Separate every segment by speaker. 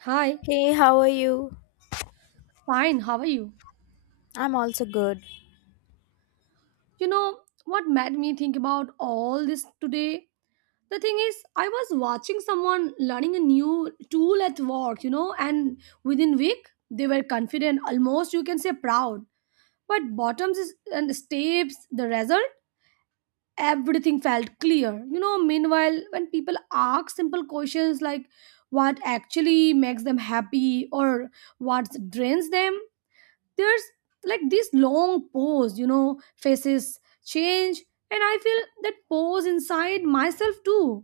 Speaker 1: Hi,
Speaker 2: Hey, how are you?
Speaker 1: fine, how are you?
Speaker 2: I'm also good.
Speaker 1: You know what made me think about all this today? The thing is, I was watching someone learning a new tool at work, you know, and within week they were confident, almost you can say proud. But bottoms is, and steps, the result, everything felt clear. You know, meanwhile, when people ask simple questions like what actually makes them happy or what drains them, there's like this long pause, faces change, and I feel that pause inside myself too.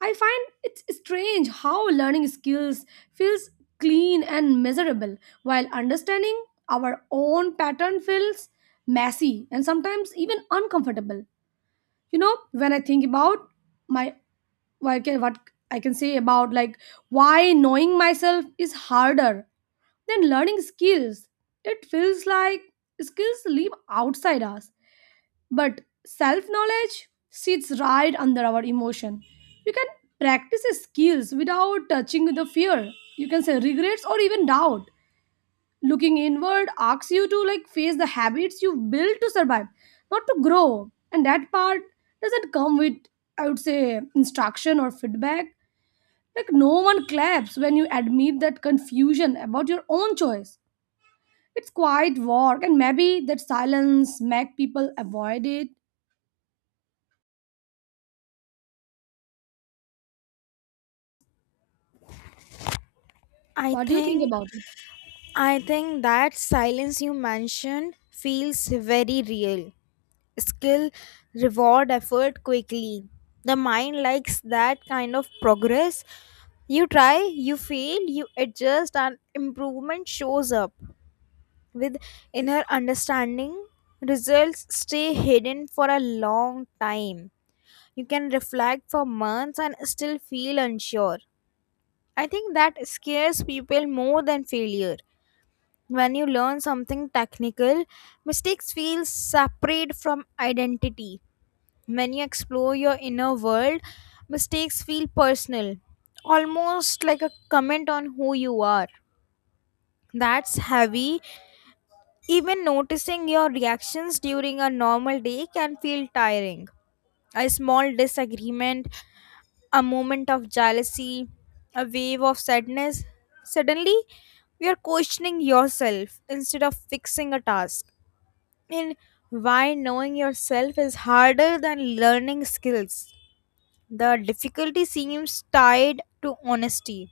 Speaker 1: I find it's strange how learning skills feels clean and measurable, while understanding our own pattern feels messy and sometimes even uncomfortable. You know, when I think about my what I can say about, like, why knowing myself is harder then learning skills, it feels like skills live outside us, but self knowledge sits right under our emotion. You can practice skills without touching the fear, you can say regrets or even doubt. Looking inward asks you to, like, face the habits you built to survive, not to grow. And that part doesn't come with, I would say, instruction or feedback. Like, no one claps when you admit that confusion about your own choice. It's quite work, and maybe that silence make people avoid it.
Speaker 2: I
Speaker 1: What do you think
Speaker 2: think
Speaker 1: about it?
Speaker 2: I think that silence you mentioned feels very real. Skill reward effort quickly. The mind likes that kind of progress. You try, you fail, you adjust and improvement shows up. With inner understanding, results stay hidden for a long time. You can reflect for months and still feel unsure. I think that scares people more than failure. When you learn something technical, mistakes feel separate from identity. When you explore your inner world, mistakes feel personal, almost like a comment on who you are. That's heavy. Even noticing your reactions during a normal day can feel tiring. A small disagreement, a moment of jealousy, a wave of sadness, suddenly you're questioning yourself instead of fixing a task. And why knowing yourself is harder than learning skills. The difficulty seems tied to honesty.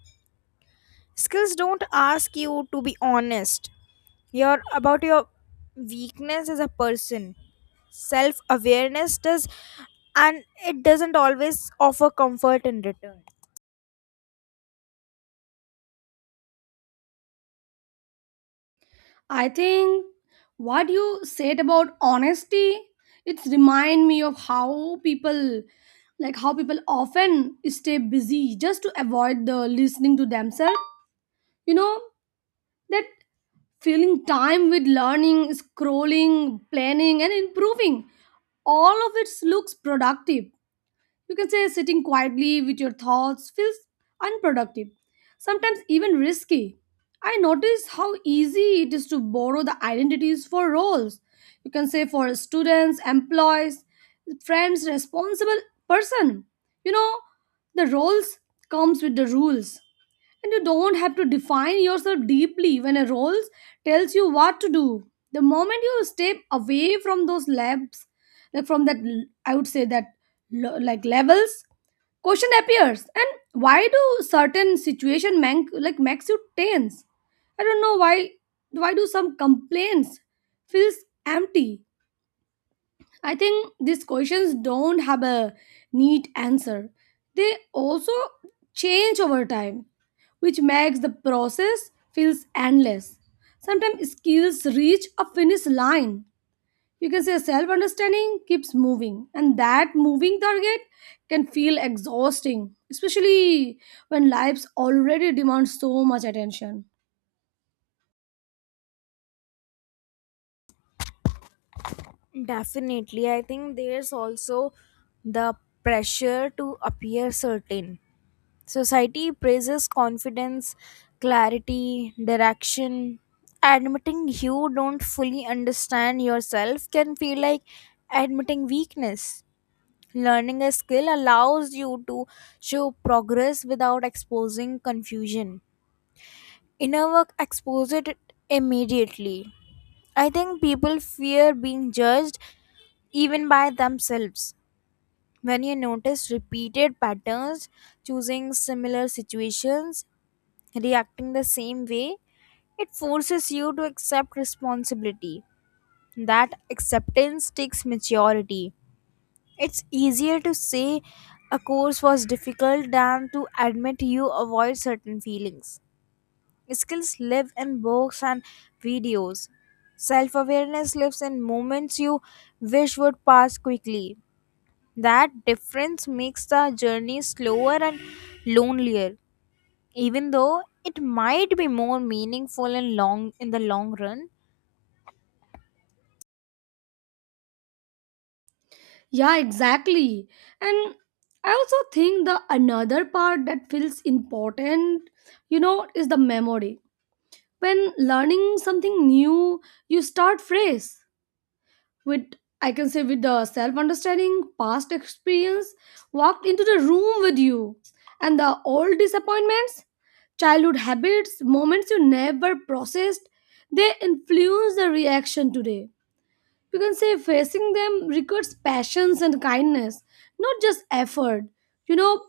Speaker 2: Skills don't ask you to be honest. You're about your weakness as a person. Self awareness does, and it doesn't always offer comfort in return.
Speaker 1: I think what you said about honesty, it's remind me of how people like how people often stay busy just to avoid the listening to themselves. You know, that filling time with learning, scrolling, planning and improving, all of it looks productive. You can say sitting quietly with your thoughts feels unproductive, sometimes even risky. I notice how easy it is to borrow the identities for roles. You can say for students, employees, friends, responsible person. You know, the roles comes with the rules, and you don't have to define yourself deeply when a role tells you what to do. The moment you step away from those labs, I would say that like, levels, question appears, and why do certain situation like makes you tense. I don't know why. Why do some complaints feels empty? I think these questions don't have a neat answer. They also change over time, which makes the process feels endless. Sometimes skills reach a finish line. You can say self-understanding keeps moving, and that moving target can feel exhausting, especially when lives already demand so much attention.
Speaker 2: Definitely. I think there's also the pressure to appear certain. Society praises confidence, clarity, direction. Admitting you don't fully understand yourself can feel like admitting weakness. Learning a skill allows you to show progress without exposing confusion. Inner work exposes it immediately. I think people fear being judged even by themselves. When you notice repeated patterns, choosing similar situations, reacting the same way, it forces you to accept responsibility. That acceptance takes maturity. It's easier to say a course was difficult than to admit you avoid certain feelings. Skills live in books and videos. Self awareness lives in moments you wish would pass quickly. That difference makes the journey slower and lonelier, even though it might be more meaningful in the long run.
Speaker 1: Yeah, exactly. And I also think the another part that feels important, you know, is the memory. When learning something new, you start fresh with, I can say, with the self understanding, past experience walked into the room with you. And the old disappointments, childhood habits, moments you never processed, they influence the reaction today. You can say facing them requires patience and kindness, not just effort. You know,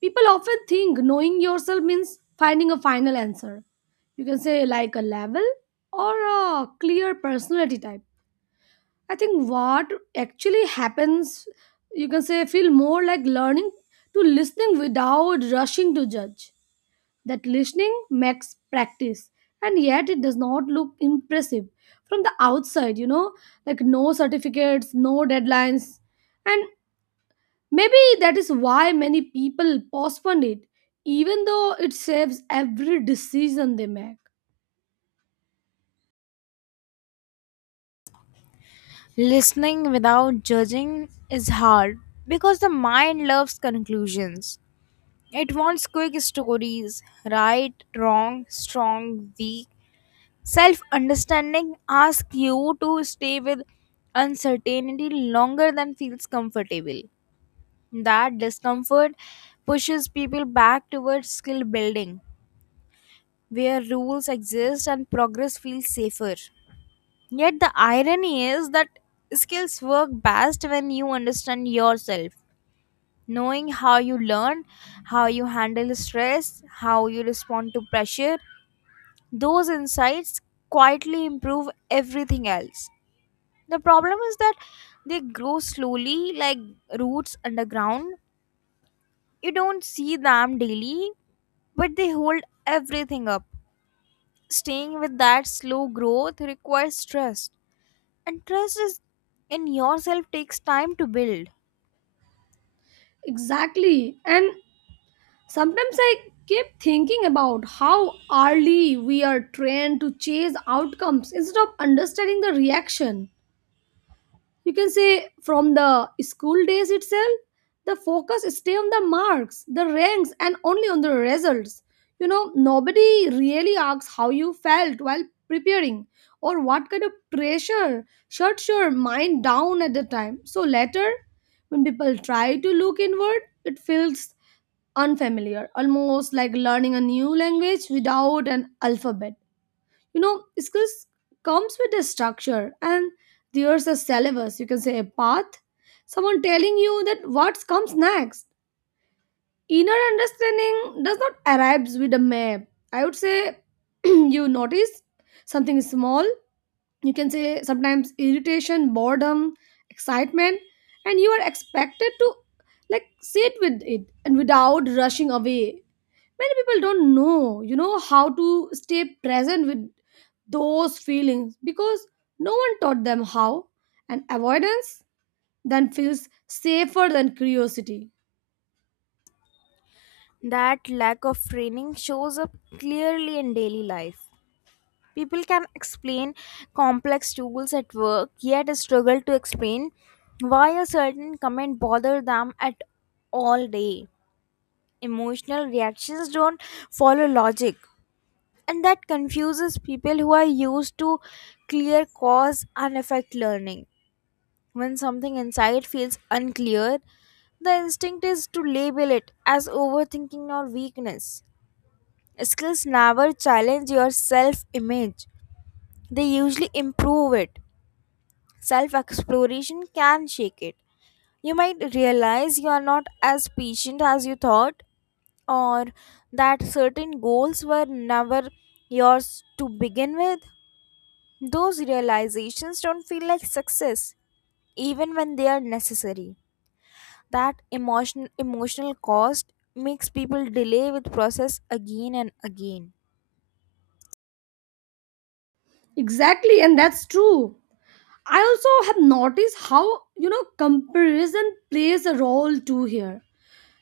Speaker 1: people often think knowing yourself means finding a final answer. You can say like a level or a clear personality type. I think what actually happens, you can say, feel more like learning to listening without rushing to judge. That listening makes practice, and yet it does not look impressive from the outside, you know, like no certificates, no deadlines. And maybe that is why many people postpone it, even though it saves every decision they make.
Speaker 2: Listening without judging is hard because the mind loves conclusions. It wants quick stories, right, wrong, strong, weak. Self understanding asks you to stay with uncertainty longer than feels comfortable. That discomfort pushes people back towards skill building, where rules exist and progress feels safer. Yet the irony is that skills work best when you understand yourself. Knowing how you learn, how you handle stress, how you respond to pressure, those insights quietly improve everything else. The problem is that they grow slowly, like roots underground. You don't see them daily, but they hold everything up. Staying with that slow growth requires trust, and trust is in yourself takes time to build.
Speaker 1: Exactly. And sometimes I keep thinking about how early we are trained to chase outcomes instead of understanding the reaction. You can say from the school days itself, the focus stay on the marks, the ranks and only on the results. You know, nobody really asks how you felt while preparing, or what kind of pressure shuts your mind down at the time. So later, when people try to look inward, it feels unfamiliar, almost like learning a new language without an alphabet. You know, skills comes with a structure, and there's a syllabus, you can say a path, someone telling you that what comes next. Inner understanding does not arrive with a map. I would say you notice something small, you can say sometimes irritation, boredom, excitement, and you are expected to, like, sit with it and without rushing away. Many people don't know, you know, how to stay present with those feelings, because no one taught them how, and avoidance then feels safer than curiosity.
Speaker 2: That lack of training shows up clearly in daily life. People can explain complex tools at work, yet struggle to explain why a certain comment bothered them at all day. Emotional reactions don't follow logic, and that confuses people who are used to clear cause and effect learning. When something inside feels unclear, the instinct is to label it as overthinking or weakness. Skills never challenge your self image, they usually improve it. Self exploration can shake it. You might realize you are not as patient as you thought, or that certain goals were never yours to begin with. Those realizations don't feel like success, even when they are necessary. Emotional cost makes people delay with process again and again.
Speaker 1: Exactly, and that's true. I also have noticed how, you know, comparison plays a role too here.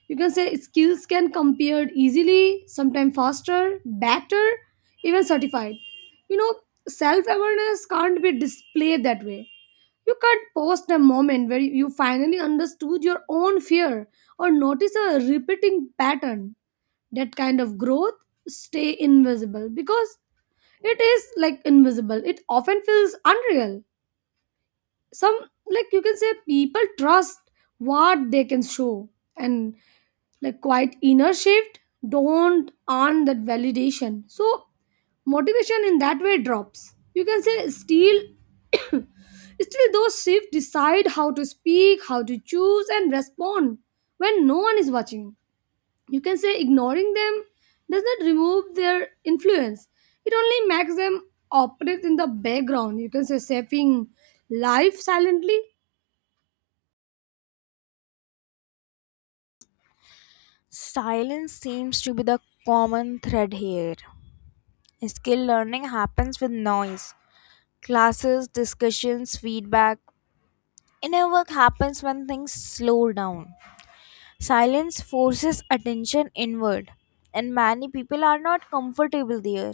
Speaker 1: You can say skills can compared easily, sometimes faster, better, even certified. You know, self awareness can't be displayed that way. You can't post a moment where you finally understood your own fear, or notice a repeating pattern. That kind of growth stay invisible, because it is like invisible. It often feels unreal. Some Like, you can say, people trust what they can show, and, like, quite inner shift don't earn that validation. So motivation in that way drops, you can say. Still still those shifts decide how to speak, how to choose and respond when no one is watching. You can say ignoring them does not remove their influence, it only makes them operate in the background, you can say, saving life silently.
Speaker 2: Silence seems to be the common thread here. Skill learning happens with noise. Classes, discussions, feedback. Inner work happens when things slow down. Silence forces attention inward, and many people are not comfortable there.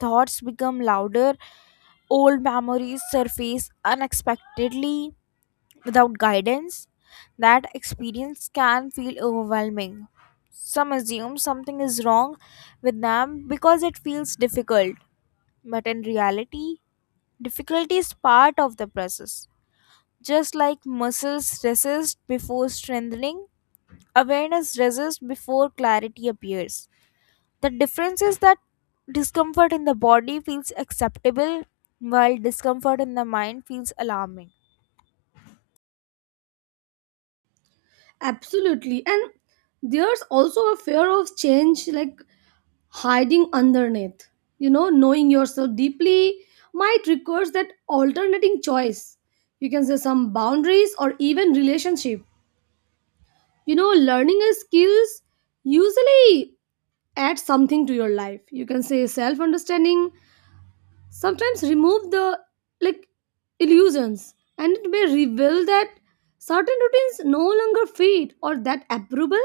Speaker 2: Thoughts become louder, old memories surface unexpectedly without guidance. That experience can feel overwhelming. Some assume something is wrong with them because it feels difficult, but in reality, difficulty is part of the process. Just like muscles resist before strengthening, awareness resists before clarity appears. The difference is that discomfort in the body feels acceptable while discomfort in the mind feels alarming.
Speaker 1: Absolutely, and there's also a fear of change, like hiding underneath. You know, knowing yourself deeply might require that alternating choice. You can say some boundaries or even relationship. You know, learning a skills usually add something to your life. You can say self understanding sometimes remove the, like, illusions, and it may reveal that certain routines no longer fit, or that approval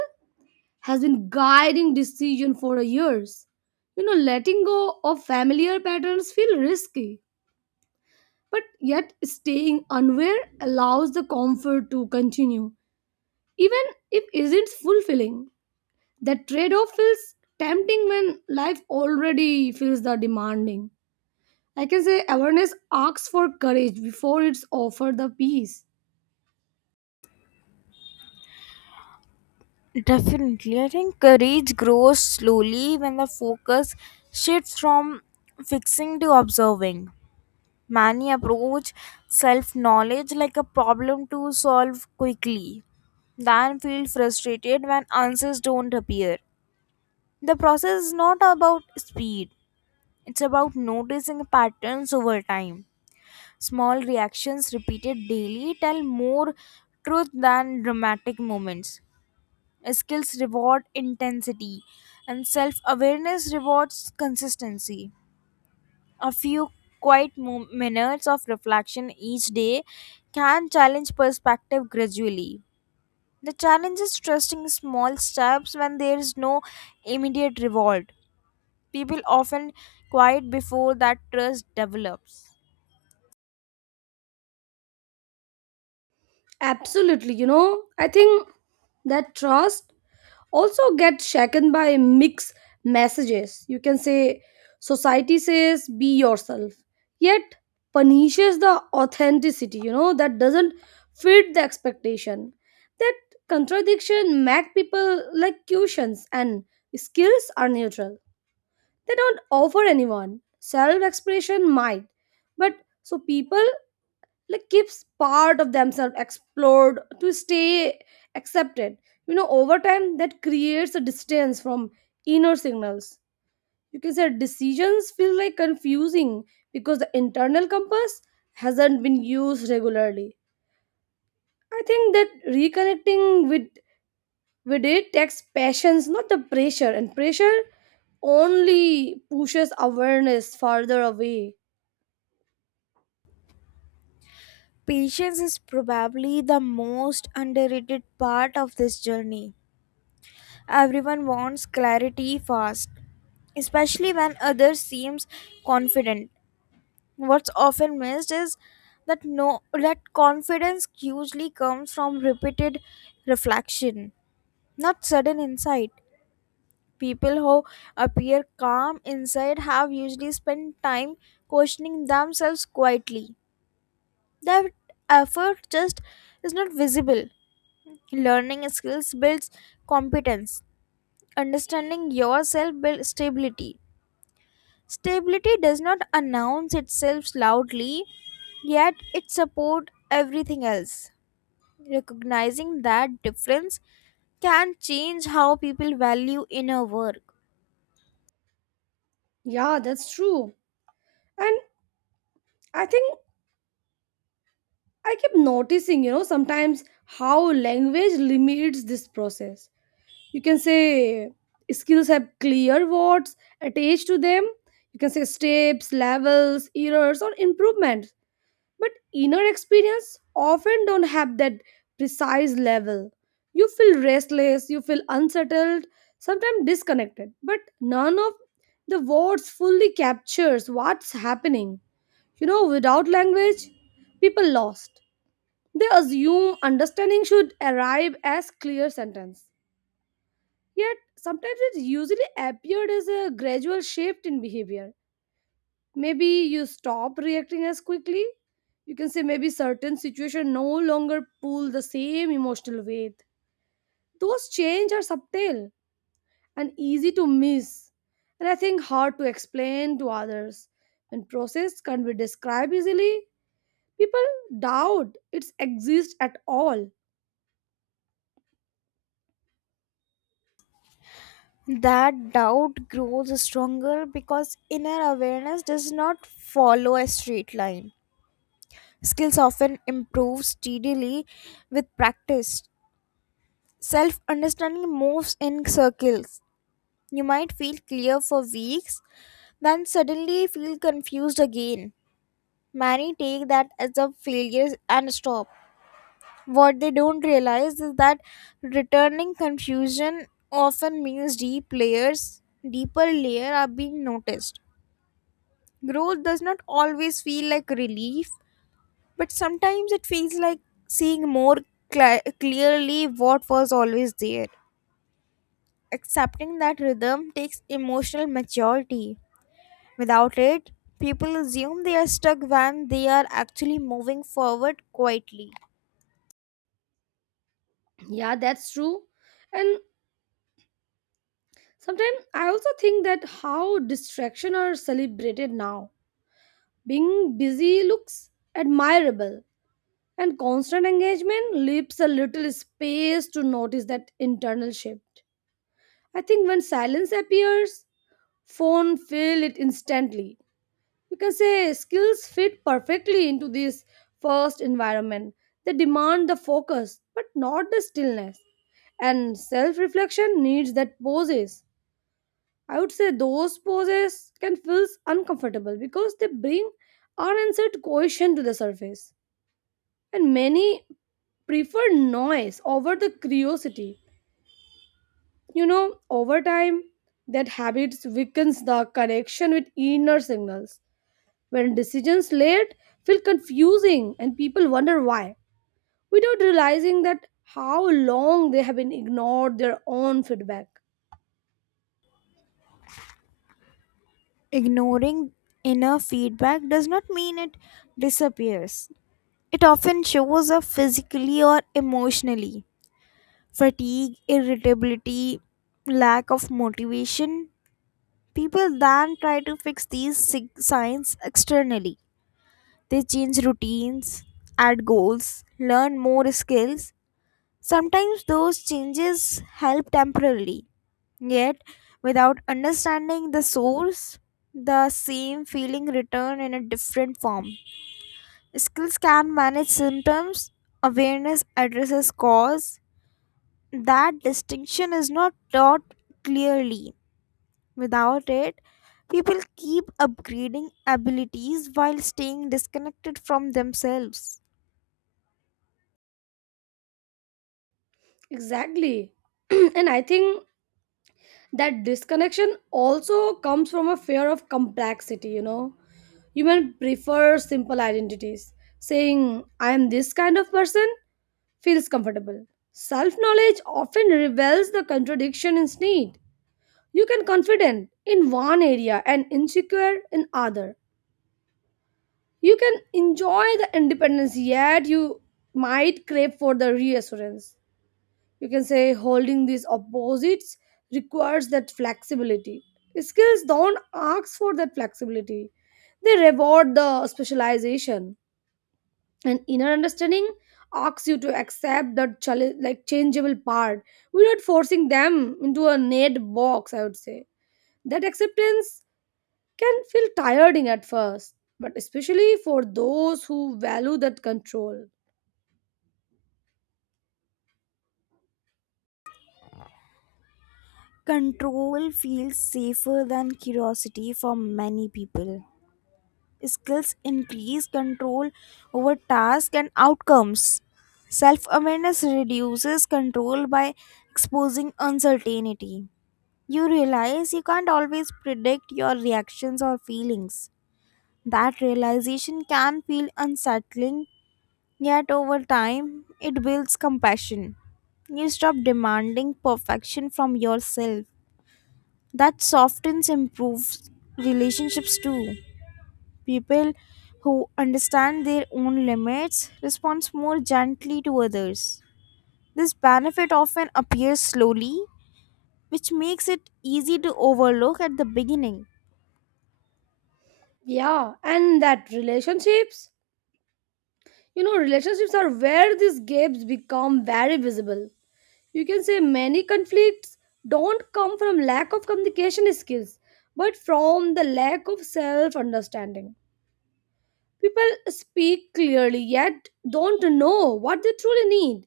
Speaker 1: has been guiding decision for years. You know, letting go of familiar patterns feel risky, but yet staying unaware allows the comfort to continue, even if isn't fulfilling. That trade-off feels tempting when life already feels the demanding. I can say awareness asks for courage before it's offered the peace.
Speaker 2: Definitely. I think courage grows slowly when the focus shifts from fixing to observing. Many approach self knowledge like a problem to solve quickly, then feel frustrated when answers don't appear. The process is not about speed, it's about noticing patterns over time. Small reactions repeated daily tell more truth than dramatic moments. Skills reward intensity, and self awareness rewards consistency. A few quiet minutes of reflection each day can challenge perspective gradually. The challenge is trusting small steps when there is no immediate reward. People often quiet before that trust develops.
Speaker 1: Absolutely, you know, I think that trust also get shaken by mixed messages. You can say society says be yourself, yet punishes the authenticity, you know, that doesn't fit the expectation. That contradiction make people like cushions, and skills are neutral. They don't offer anyone. Self expression might, but so people, like, keeps part of themselves explored to stay accepted. You know, over time, that creates a distance from inner signals. You can say decisions feel like confusing, because the internal compass hasn't been used regularly. I think that reconnecting with it takes patience, not the pressure, and pressure only pushes awareness farther away.
Speaker 2: Patience is probably the most underrated part of this journey. Everyone wants clarity fast, especially when others seems confident. What's often missed is that no that confidence usually comes from repeated reflection, not sudden insight. People who appear calm inside have usually spent time questioning themselves quietly. That effort just is not visible. Learning skills builds competence. Understanding yourself builds stability. Stability does not announce itself loudly, yet it supports everything else. Recognizing that difference can change how people value inner work.
Speaker 1: Yeah, that's true. And I think I keep noticing, you know, sometimes how language limits this process. You can say skills have clear words attached to them. You can say steps, levels, errors, or improvements. But inner experience often don't have that precise level. You feel restless, you feel unsettled, sometimes disconnected. But none of the words fully captures what's happening. You know, without language, people lost. They assume understanding should arrive as clear sentence. Yet sometimes it usually appeared as a gradual shift in behavior. Maybe you stop reacting as quickly. You can say maybe certain situation no longer pull the same emotional weight. Those change are subtle and easy to miss, and I think hard to explain to others. When process can't be described easily, people doubt its exists at all.
Speaker 2: That doubt grows stronger because inner awareness does not follow a straight line. Skills often improve steadily with practice. Self understanding moves in circles. You might feel clear for weeks, then suddenly feel confused again. Many take that as a failure and stop. What they don't realize is that returning confusion often means deeper layer are being noticed. Growth does not always feel like relief, but sometimes it feels like seeing more clearly what was always there. Accepting that rhythm takes emotional maturity. Without it, people assume they are stuck when they are actually moving forward quietly.
Speaker 1: Yeah, that's true. And sometimes I also think that how distraction are celebrated now. Being busy looks admirable, and constant engagement leaves a little space to notice that internal shift. I think when silence appears, phone fill it instantly. You can say skills fit perfectly into this first environment. They demand the focus, but not the stillness, and self reflection needs that pauses. I would say those poses can feel uncomfortable, because they bring unanswered question to the surface. And many prefer noise over the curiosity. You know, over time, that habit weakens the connection with inner signals. When decisions late feel confusing and people wonder why, without realizing that how long they have been ignored their own feedback.
Speaker 2: Ignoring inner feedback does not mean it disappears, it often shows up physically or emotionally. Fatigue, irritability, lack of motivation. People then try to fix these signs externally. They change routines, add goals, learn more skills. Sometimes those changes help temporarily, yet, without understanding the source, the same feeling return in a different form. Skills can manage symptoms, awareness addresses cause. That distinction is not taught clearly. Without it, people keep upgrading abilities while staying disconnected from themselves.
Speaker 1: Exactly. And I think that disconnection also comes from a fear of complexity. You know, human prefer simple identities. Saying I am this kind of person feels comfortable. Self knowledge often reveals the contradiction in need. You can confident in one area and insecure in other. You can enjoy the independence, yet you might crave for the reassurance. You can say holding these opposites requires that flexibility. Skills don't ask for that flexibility, they reward the specialization. And inner understanding asks you to accept that like, changeable part. We're not forcing them into a neat box. I would say that acceptance can feel tiring at first, but especially for those who value that control.
Speaker 2: Control feels safer than curiosity for many people. Skills increase control over tasks and outcomes. Self awareness reduces control by exposing uncertainty. You realize you can't always predict your reactions or feelings. That realization can feel unsettling, yet, over time, it builds compassion. You stop demanding perfection from yourself. That softens improves relationships too. People who understand their own limits respond more gently to others. This benefit often appears slowly, which makes it easy to overlook at the beginning.
Speaker 1: Yeah, and that relationships you know, relationships are where these gaps become very visible. You can say many conflicts don't come from lack of communication skills, but from the lack of self understanding. People speak clearly yet don't know what they truly need.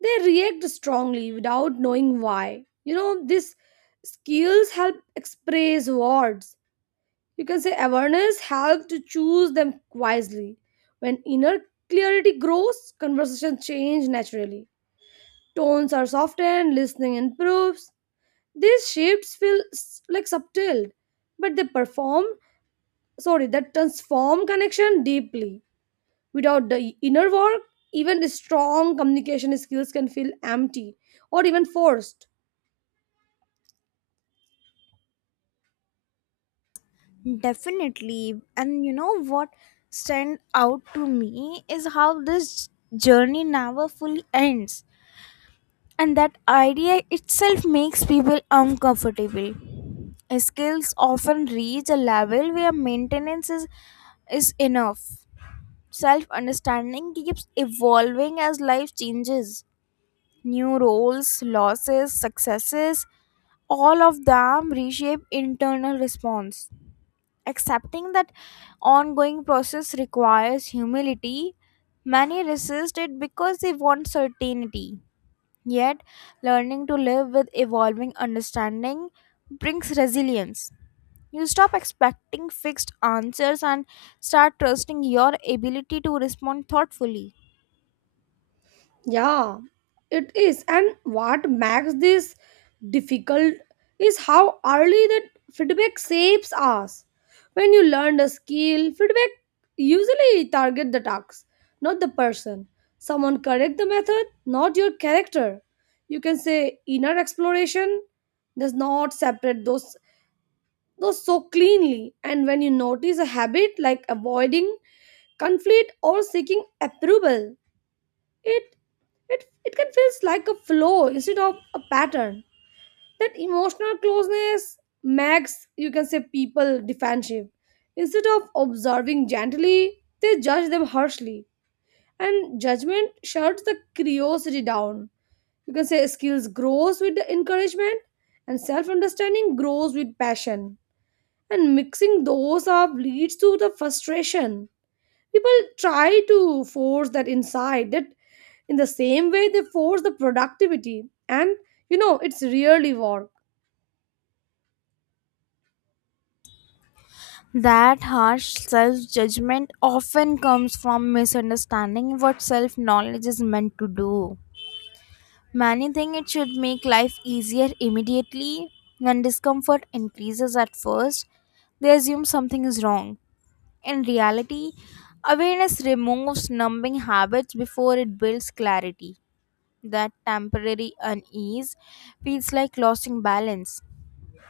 Speaker 1: They react strongly without knowing why. You know, these skills help express words. You can say awareness helps to choose them wisely. When inner clarity grows, conversations change naturally. Tones are softened, listening improves. These shifts feel like subtle, but they perform, sorry, that transform connection deeply. Without the inner work, even the strong communication skills can feel empty or even forced.
Speaker 2: Definitely. And you know what stand out to me is how this journey never fully ends. And that idea itself makes people uncomfortable. Skills often reach a level where maintenance is enough. Self understanding keeps evolving as life changes. New roles, losses, successes, all of them reshape internal response. Accepting that ongoing process requires humility, many resist it because they want certainty. Yet, learning to live with evolving understanding brings resilience. You stop expecting fixed answers and start trusting your ability to respond thoughtfully.
Speaker 1: Yeah, it is. And what makes this difficult is how early that feedback shapes us. When you learn a skill, feedback usually target the task, not the person. Someone correct the method, not your character. You can say inner exploration does not separate those so cleanly. And when you notice a habit like avoiding conflict or seeking approval, it it can feel like a flow instead of a pattern. That emotional closeness makes, you can say, people defensive. Instead of observing gently, they judge them harshly. And judgment shuts the curiosity down. You can say skills grows with the encouragement, and self-understanding grows with passion. And mixing those up leads to the frustration. People try to force that inside, that in the same way they force the productivity, and, you know, it's really work.
Speaker 2: That harsh self judgment often comes from misunderstanding what self knowledge is meant to do. Many think it should make life easier immediately. When discomfort increases at first, they assume something is wrong. In reality, awareness removes numbing habits before it builds clarity. That temporary unease feels like losing balance.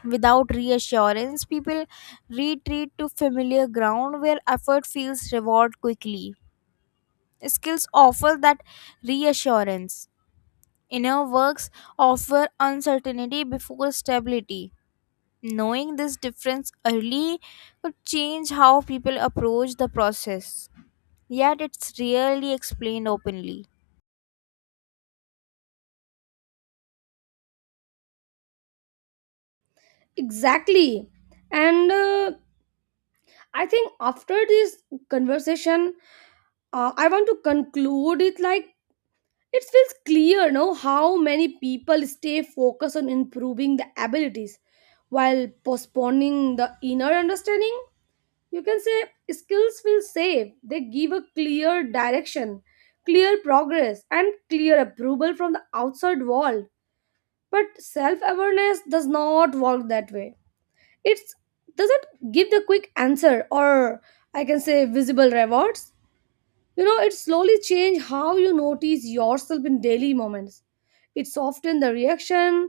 Speaker 2: Without reassurance, people retreat to familiar ground where effort feels reward quickly. Skills offer that reassurance. Inner works offer uncertainty before stability. Knowing this difference early could change how people approach the process, yet, it's rarely explained openly.
Speaker 1: Exactly, and I think after this conversation, I want to conclude it, like, it feels clear now how many people stay focused on improving the abilities while postponing the inner understanding. You can say skills feel safe, they give a clear direction, clear progress and clear approval from the outside world. But self-awareness does not work that way. It doesn't give the quick answer, or, I can say, visible rewards. You know, it slowly change how you notice yourself in daily moments. It softens the reaction,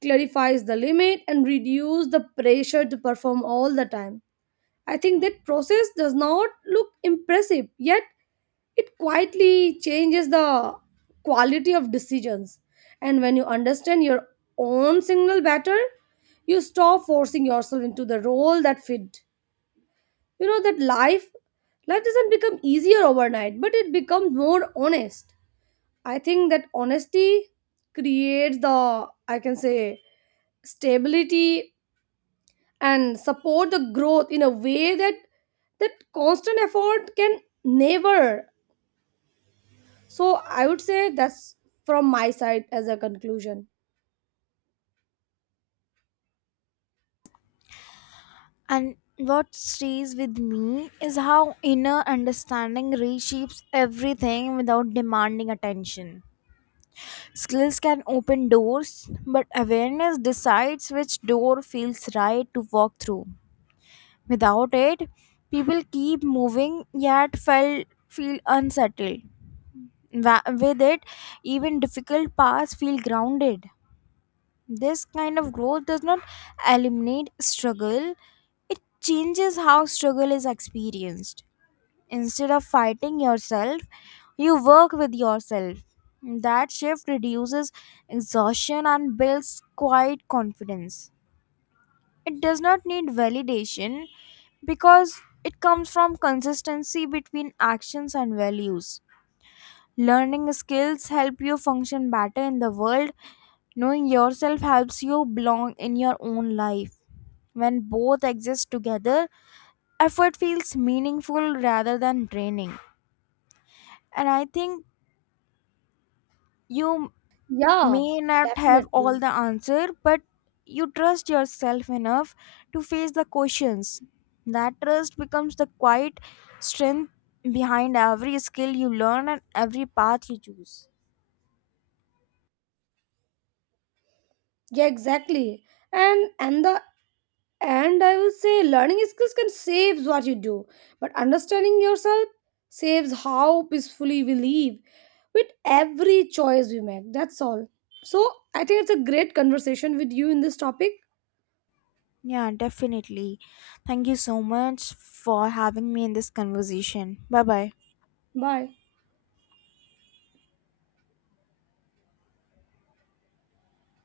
Speaker 1: clarifies the limit and reduce the pressure to perform all the time. I think that process does not look impressive, yet it quietly changes the quality of decisions. And when you understand your own signal better, you stop forcing yourself into the role that fit. You know, that life doesn't become easier overnight, but it becomes more honest. I think that honesty creates the, I can say, stability and support the growth in a way that constant effort can never. So I would say that's from my side as a conclusion.
Speaker 2: And what stays with me is how inner understanding reshapes everything without demanding attention. Skills can open doors, but awareness decides which door feels right to walk through. Without it, people keep moving yet felt feel unsettled. With it, even difficult paths feel grounded. This kind of growth does not eliminate struggle, it changes how struggle is experienced. Instead of fighting yourself, you work with yourself. That shift reduces exhaustion and builds quiet confidence. It does not need validation because it comes from consistency between actions and values. Learning skills help you function better in the world. Knowing yourself helps you belong in your own life. When both exist together, effort feels meaningful rather than draining. And I think you
Speaker 1: Yeah,
Speaker 2: may not have all
Speaker 1: definitely.
Speaker 2: the answer, but you trust yourself enough to face the questions. That trust becomes the quiet strength behind every skill you learn and every path you choose.
Speaker 1: Yeah, exactly. And and the and I would say learning skills can saves what you do, but understanding yourself saves how peacefully we live with every choice we make. That's all. So I think it's a great conversation with you in this topic.
Speaker 2: Yeah, definitely. Thank you so much for having me in this conversation. Bye bye.
Speaker 1: Bye.